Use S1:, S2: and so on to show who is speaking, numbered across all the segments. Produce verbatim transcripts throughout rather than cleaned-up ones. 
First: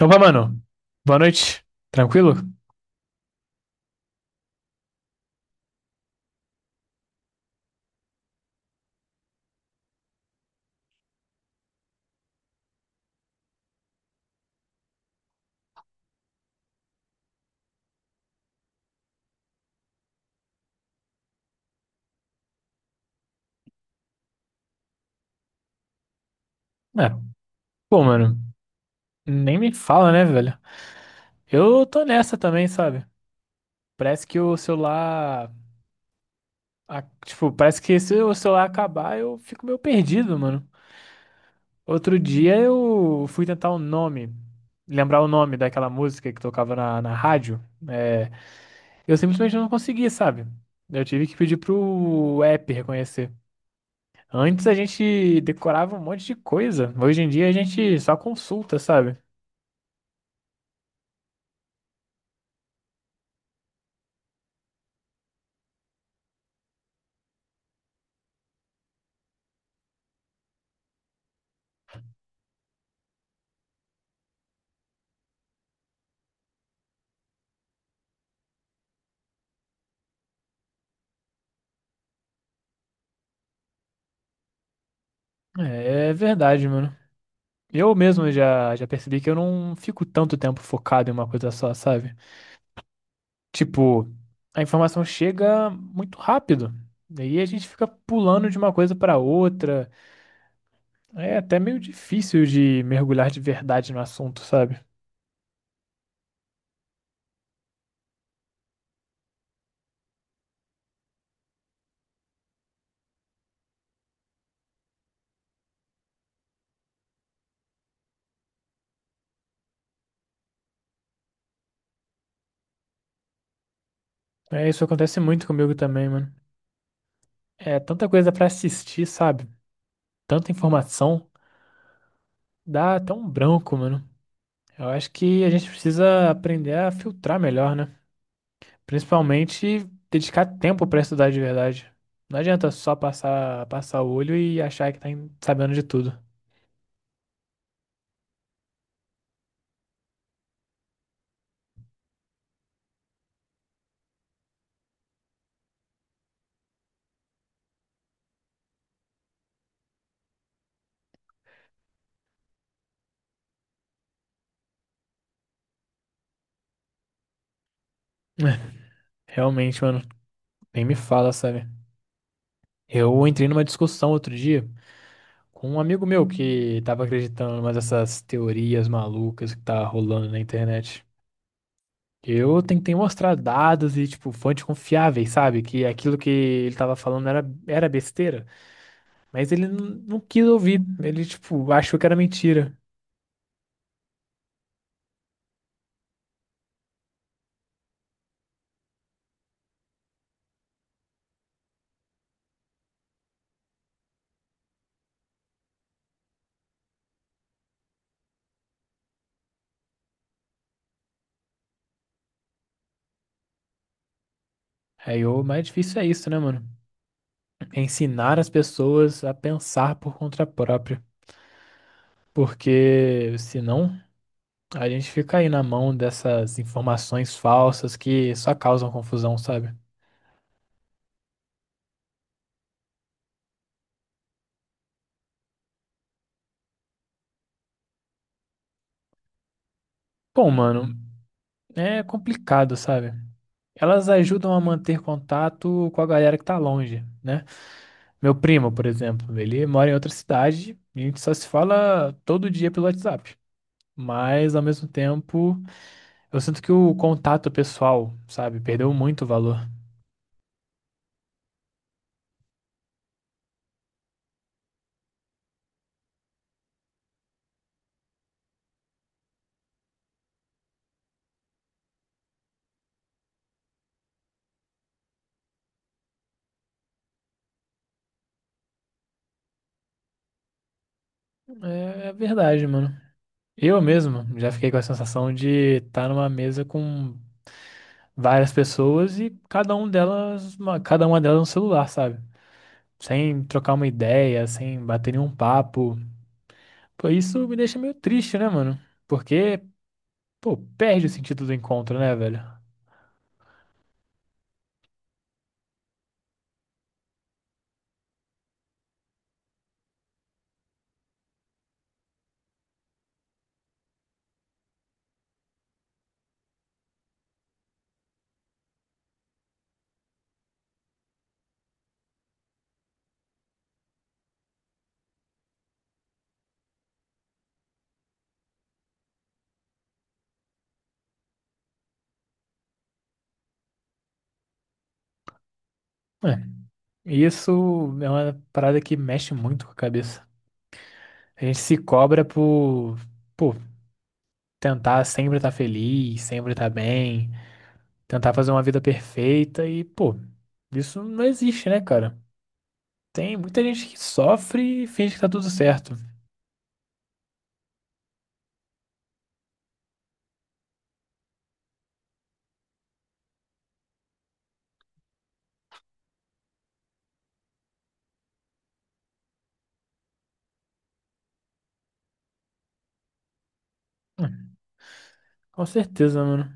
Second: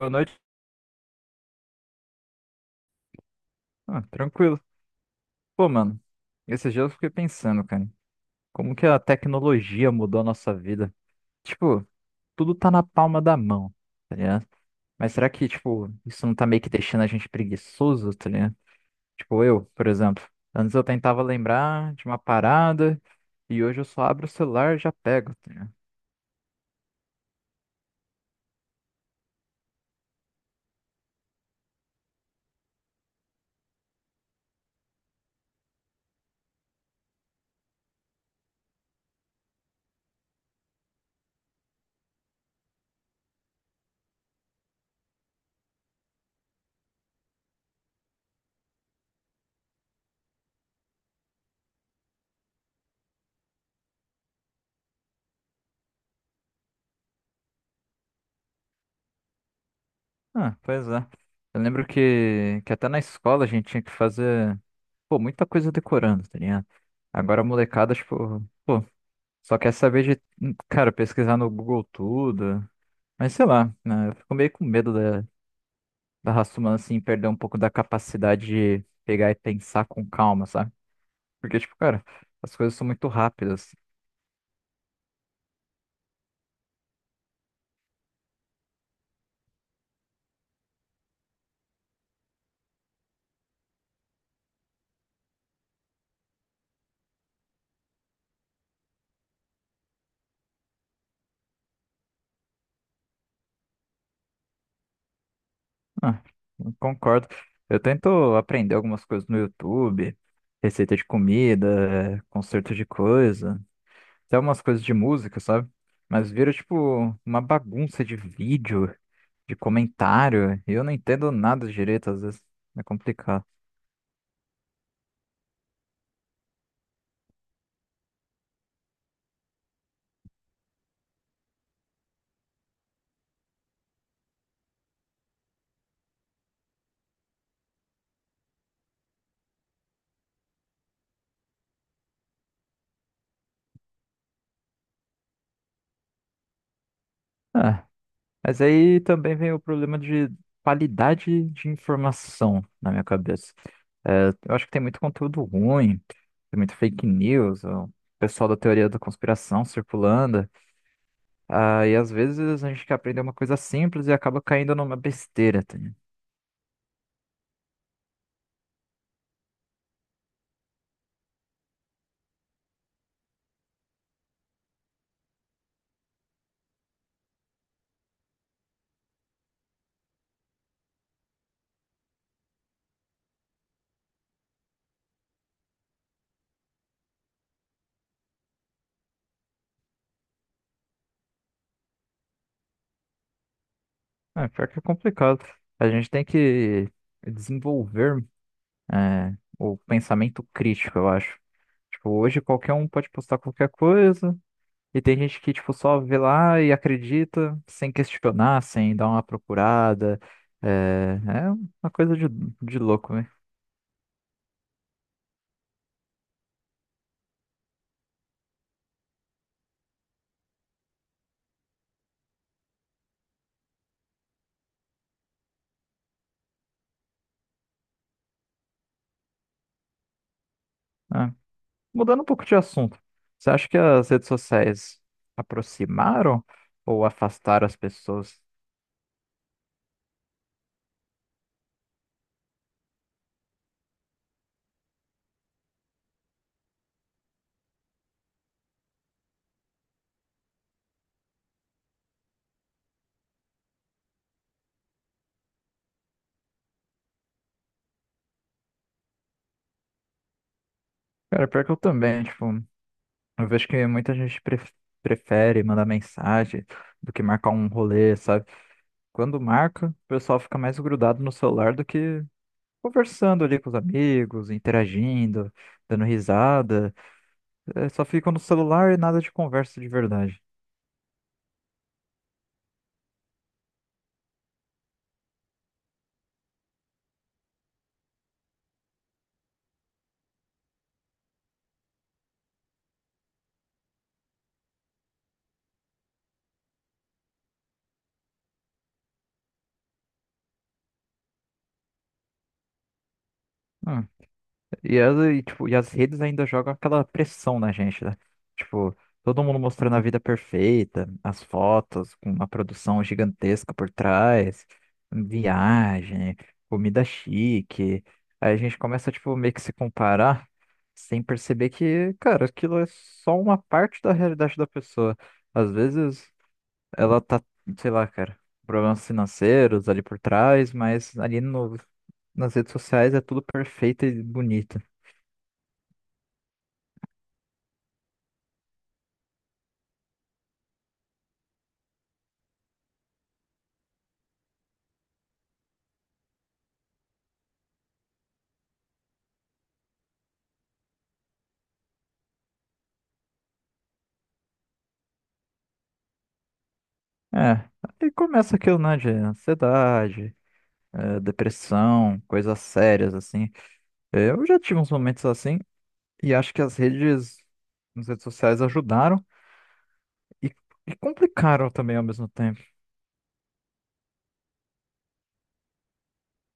S1: Boa
S2: Opa,
S1: noite.
S2: mano. Boa noite. Tranquilo?
S1: Ah, tranquilo. Pô, mano, esses dias eu fiquei pensando, cara, como que a tecnologia mudou a nossa vida? Tipo, tudo tá na palma da mão, tá ligado? Mas será que, tipo, isso não tá meio que deixando a gente preguiçoso, tá ligado? Tipo, eu, por exemplo, antes eu tentava lembrar de uma parada e hoje eu só abro o celular e já pego, tá ligado?
S2: É. Pô, mano, nem me fala, né, velho? Eu tô nessa também, sabe? Parece que o celular. a- Tipo, parece que se o celular acabar, eu fico meio perdido, mano. Outro dia eu fui tentar o nome, lembrar o nome daquela música que tocava na, na rádio. É, eu simplesmente não consegui, sabe? Eu tive que pedir pro app reconhecer. Antes a gente decorava um monte de coisa. Hoje em dia a gente só consulta, sabe?
S1: Ah, pois é. Eu lembro que, que até na escola a gente tinha que fazer, pô, muita coisa decorando, tá ligado? Agora a molecada, tipo, pô. Só quer saber de, cara, pesquisar no Google tudo. Mas sei lá, né? Eu fico meio com medo da, da raça humana, assim, perder um pouco da capacidade de pegar e pensar com calma, sabe? Porque, tipo, cara, as coisas são muito rápidas.
S2: É verdade, mano. Eu mesmo já, já percebi que eu não fico tanto tempo focado em uma coisa só, sabe? Tipo, a informação chega muito rápido. Daí a gente fica pulando de uma coisa pra outra. É até meio difícil de mergulhar de verdade no assunto, sabe?
S1: Ah, eu concordo. Eu tento aprender algumas coisas no YouTube, receita de comida, conserto de coisa, até umas coisas de música, sabe? Mas vira tipo uma bagunça de vídeo, de comentário, e eu não entendo nada direito, às vezes é complicado.
S2: É, isso acontece muito comigo também, mano. É tanta coisa pra assistir, sabe? Tanta informação, dá até um branco, mano. Eu acho que a gente precisa aprender a filtrar melhor, né? Principalmente dedicar tempo pra estudar de verdade. Não adianta só passar, passar o olho e achar que tá em- sabendo de tudo.
S1: Ah, mas aí também vem o problema de qualidade de informação na minha cabeça. É, eu acho que tem muito conteúdo ruim, tem muito fake news, o pessoal da teoria da conspiração circulando. Ah, e às vezes a gente quer aprender uma coisa simples e acaba caindo numa besteira, tá?
S2: Realmente, mano, nem me fala, sabe? Eu entrei numa discussão outro dia com um amigo meu que tava acreditando em umas dessas teorias malucas que tá rolando na internet. Eu tentei mostrar dados e, tipo, fontes confiáveis, sabe? Que aquilo que ele tava falando era, era besteira. Mas ele não não quis ouvir. Ele, tipo, achou que era mentira.
S1: É, pior que é complicado. A gente tem que desenvolver, é, o pensamento crítico, eu acho. Tipo, hoje qualquer um pode postar qualquer coisa, e tem gente que, tipo, só vê lá e acredita, sem questionar, sem dar uma procurada. É, é uma coisa de, de louco, né?
S2: Aí, o mais difícil é isso, né, mano? É ensinar as pessoas a pensar por conta própria. Porque senão a gente fica aí na mão dessas informações falsas que só causam confusão, sabe?
S1: É. Mudando um pouco de assunto, você acha que as redes sociais aproximaram ou afastaram as pessoas?
S2: Bom, mano, é complicado, sabe? Elas ajudam a manter contato com a galera que tá longe, né? Meu primo, por exemplo, ele mora em outra cidade e a gente só se fala todo dia pelo WhatsApp. Mas ao mesmo tempo, eu sinto que o contato pessoal, sabe, perdeu muito valor.
S1: Cara, pior que eu também, tipo. Eu vejo que muita gente pref- prefere mandar mensagem do que marcar um rolê, sabe? Quando marca, o pessoal fica mais grudado no celular do que conversando ali com os amigos, interagindo, dando risada. É, só ficam no celular e nada de conversa de verdade.
S2: É, é verdade, mano. Eu mesmo já fiquei com a sensação de estar numa mesa com várias pessoas e cada um delas, uma- cada uma delas no celular, sabe? Sem trocar uma ideia, sem bater nenhum papo. Pô, isso me deixa meio triste, né, mano? Porque, pô, perde o sentido do encontro, né, velho?
S1: Hum. E as, e, tipo, e as redes ainda jogam aquela pressão na gente, né? Tipo, todo mundo mostrando a vida perfeita, as fotos com uma produção gigantesca por trás, viagem, comida chique. Aí a gente começa, tipo, meio que se comparar sem perceber que, cara, aquilo é só uma parte da realidade da pessoa. Às vezes ela tá, sei lá, cara, problemas financeiros ali por trás, mas ali no, nas redes sociais é tudo perfeito e bonito.
S2: É, isso é uma parada que mexe muito com a cabeça. A gente se cobra por, pô, tentar sempre estar feliz, sempre estar bem. Tentar fazer uma vida perfeita e, pô, isso não existe, né, cara? Tem muita gente que sofre e finge que tá tudo certo.
S1: É, aí começa aquilo, né, de ansiedade, eh, depressão, coisas sérias, assim. Eh, Eu já tive uns momentos assim, e acho que as redes, as redes sociais ajudaram e, e complicaram também ao mesmo tempo.
S2: Hum, Com certeza, mano.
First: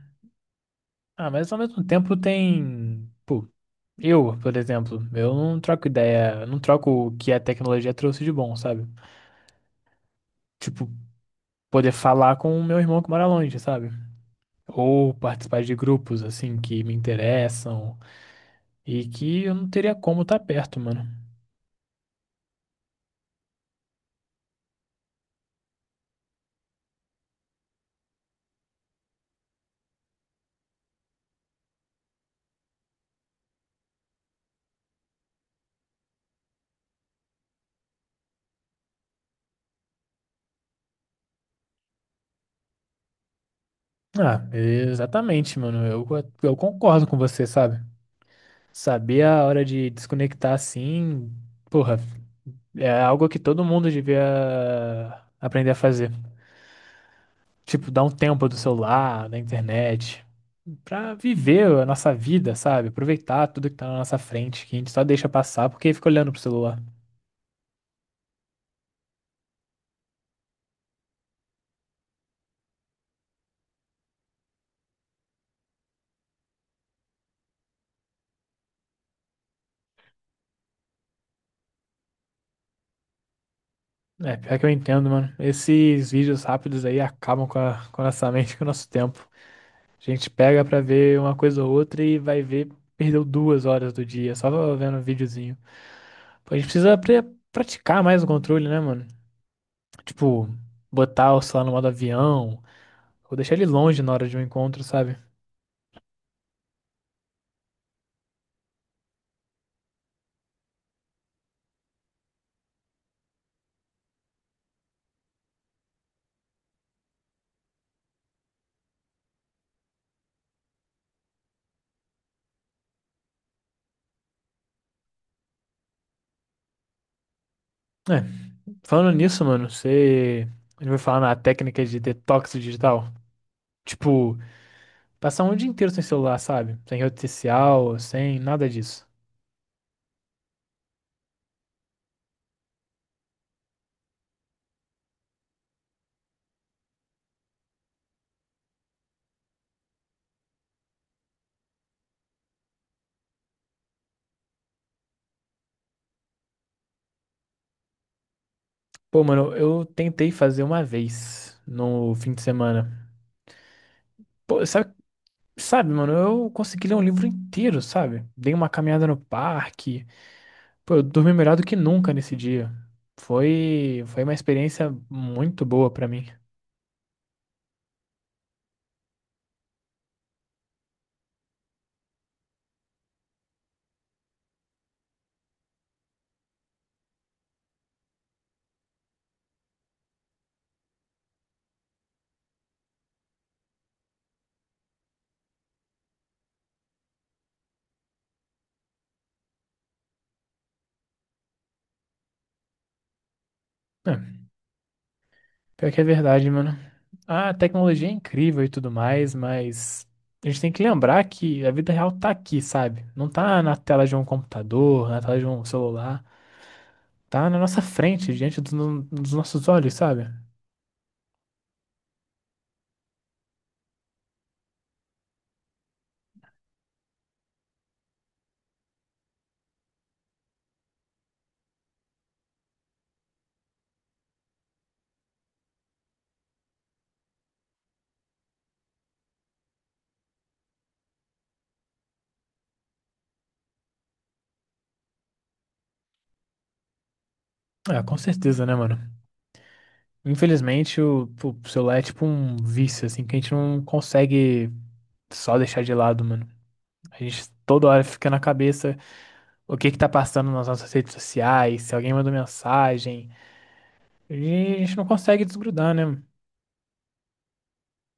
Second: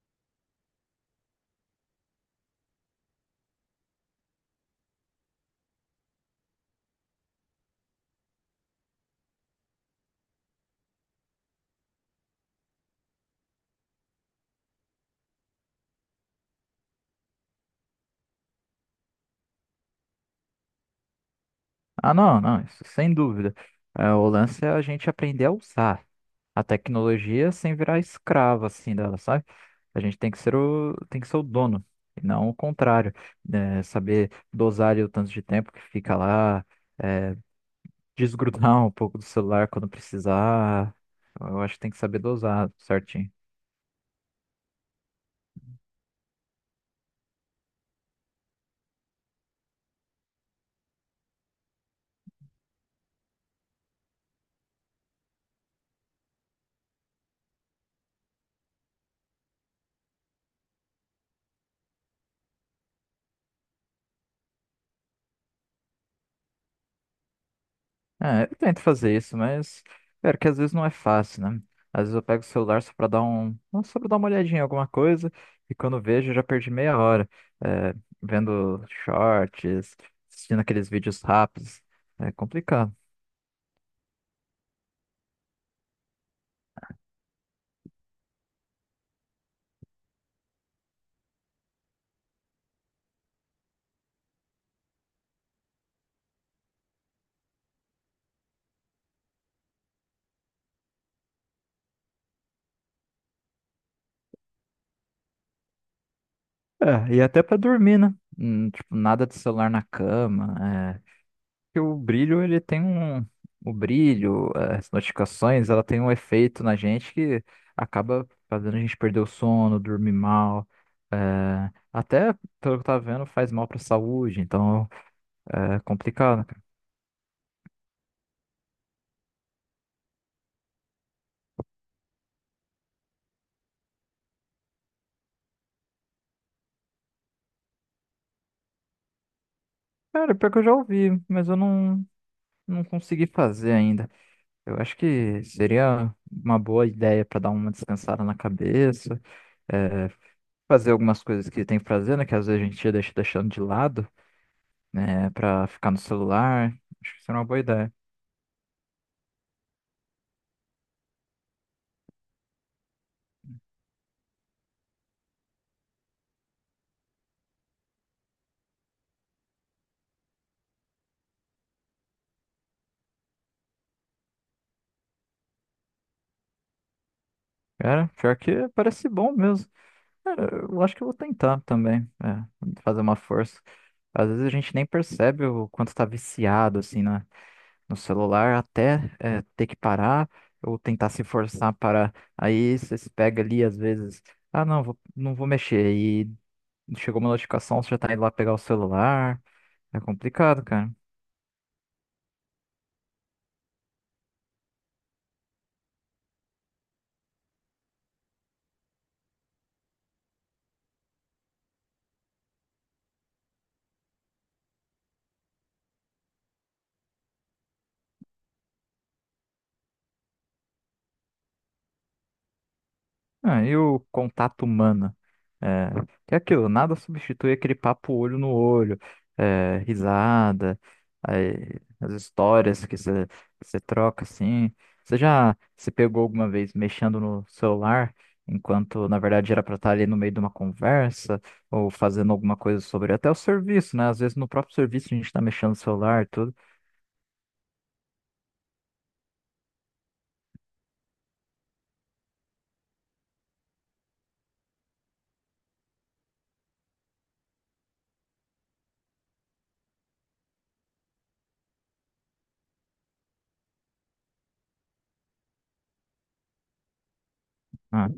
S2: Ah, mas ao mesmo tempo tem. Pô, eu, por exemplo, eu não troco ideia, não troco o que a tecnologia trouxe de bom, sabe? Tipo, poder falar com o meu irmão que mora longe, sabe? Ou participar de grupos, assim, que me interessam e que eu não teria como estar perto, mano.
S1: Ah, não, não, isso sem dúvida. Eh, o lance é a gente aprender a usar a tecnologia sem virar escravo, assim, dela, sabe? A gente tem que ser o, tem que ser o dono, e não o contrário. Eh, saber dosar ali o tanto de tempo que fica lá, desgrudar um pouco do celular quando precisar. Eu acho que tem que saber dosar certinho.
S2: Ah, exatamente, mano. Eu, eu concordo com você, sabe? Saber a hora de desconectar assim, porra, é algo que todo mundo devia aprender a fazer. Tipo, dar um tempo do celular, da internet, pra viver a nossa vida, sabe? Aproveitar tudo que tá na nossa frente, que a gente só deixa passar porque fica olhando pro celular.
S1: É, eu tento fazer isso, mas cara, que às vezes não é fácil, né? Às vezes eu pego o celular só pra dar um, só pra dar uma olhadinha em alguma coisa e quando eu vejo eu já perdi meia hora, é, vendo shorts, assistindo aqueles vídeos rápidos. É complicado.
S2: É, pior que eu entendo, mano. Esses vídeos rápidos aí acabam com a, com a nossa mente, com o nosso tempo. A gente pega pra ver uma coisa ou outra e vai ver, perdeu duas horas do dia só vendo um videozinho. A gente precisa pre- praticar mais o controle, né, mano? Tipo, botar o celular no modo avião, ou deixar ele longe na hora de um encontro, sabe?
S1: É, e até pra dormir, né? Hum, tipo, nada de celular na cama. É, que o brilho, ele tem um. O brilho, as notificações, ela tem um efeito na gente que acaba fazendo a gente perder o sono, dormir mal. Eh, até, pelo que eu tava vendo, faz mal pra saúde, então é complicado, cara.
S2: É, falando nisso, mano, você. A gente vai falar na técnica de detox digital. Tipo, passar um dia inteiro sem celular, sabe? Sem rede social, sem nada disso.
S1: Cara, pior que eu já ouvi, mas eu não, não consegui fazer ainda. Eu acho que seria uma boa ideia pra dar uma descansada na cabeça, eh, fazer algumas coisas que tem que fazer, né? Que às vezes a gente deixa deixando de lado, né, pra ficar no celular. Acho que seria uma boa ideia.
S2: Pô, mano, eu tentei fazer uma vez no fim de semana. Pô, sabe, sabe, mano, eu consegui ler um livro inteiro, sabe? Dei uma caminhada no parque. Pô, eu dormi melhor do que nunca nesse dia. Foi, foi uma experiência muito boa pra mim.
S1: Cara, pior que parece bom mesmo. Cara, eu acho que eu vou tentar também, é, fazer uma força. Às vezes a gente nem percebe o quanto tá viciado, assim, na, no celular, até, é, ter que parar ou tentar se forçar para. Aí você se pega ali, às vezes, ah, não, vou, não vou mexer. E chegou uma notificação, você já tá indo lá pegar o celular. É complicado, cara.
S2: É, pior que é verdade, mano. A tecnologia é incrível e tudo mais, mas a gente tem que lembrar que a vida real tá aqui, sabe? Não tá na tela de um computador, na tela de um celular. Tá na nossa frente, diante dos, dos nossos olhos, sabe?
S1: Ah, e o contato humano? É, que é aquilo, nada substitui aquele papo olho no olho, é, risada, aí, as histórias que você troca assim. Você já se pegou alguma vez mexendo no celular, enquanto na verdade era para estar ali no meio de uma conversa, ou fazendo alguma coisa, sobre até o serviço, né? Às vezes no próprio serviço a gente está mexendo no celular e tudo.
S2: Ah, com certeza, né, mano? Infelizmente, o, o celular é tipo um vício, assim, que a gente não consegue só deixar de lado, mano. A gente toda hora fica na cabeça, o que que tá passando nas nossas redes sociais, se alguém mandou mensagem. E a gente não consegue desgrudar, né?
S1: Ah,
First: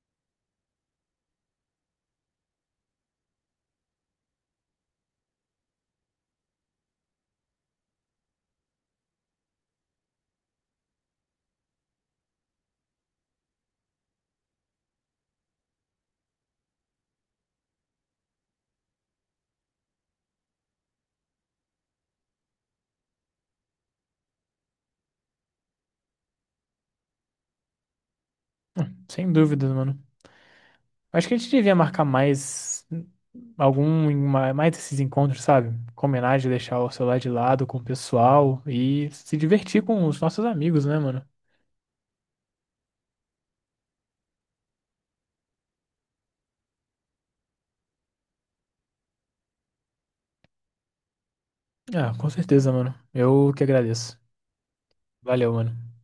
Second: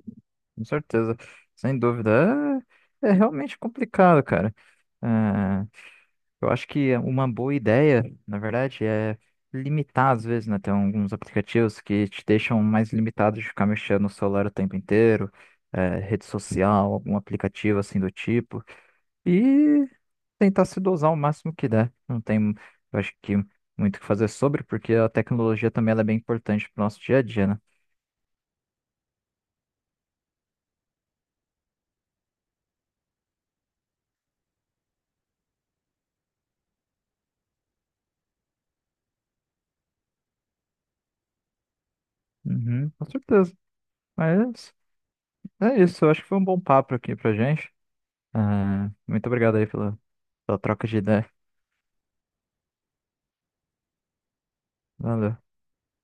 S1: com certeza, sem dúvida. É, é realmente complicado, cara. É, Eu acho que é uma boa ideia, na verdade, é limitar às vezes, né? Tem alguns aplicativos que te deixam mais limitado de ficar mexendo no celular o tempo inteiro, eh, rede social, algum aplicativo assim do tipo, e tentar se dosar o máximo que der. Não tem, eu acho que, muito o que fazer sobre, porque a tecnologia também ela é bem importante para o nosso dia a dia, né?
S2: Sem dúvidas, mano. Acho que a gente devia marcar mais algum, ma- mais esses encontros, sabe? Combinar de deixar o celular de lado com o pessoal e se divertir com os nossos amigos, né, mano?
S1: Uhum, com certeza. Mas é isso, eu acho que foi um bom papo aqui pra gente. Ah, muito obrigado aí pela, pela troca de ideia.
S2: Ah, com certeza, mano. Eu que agradeço.
S1: Valeu.
S2: Valeu, mano.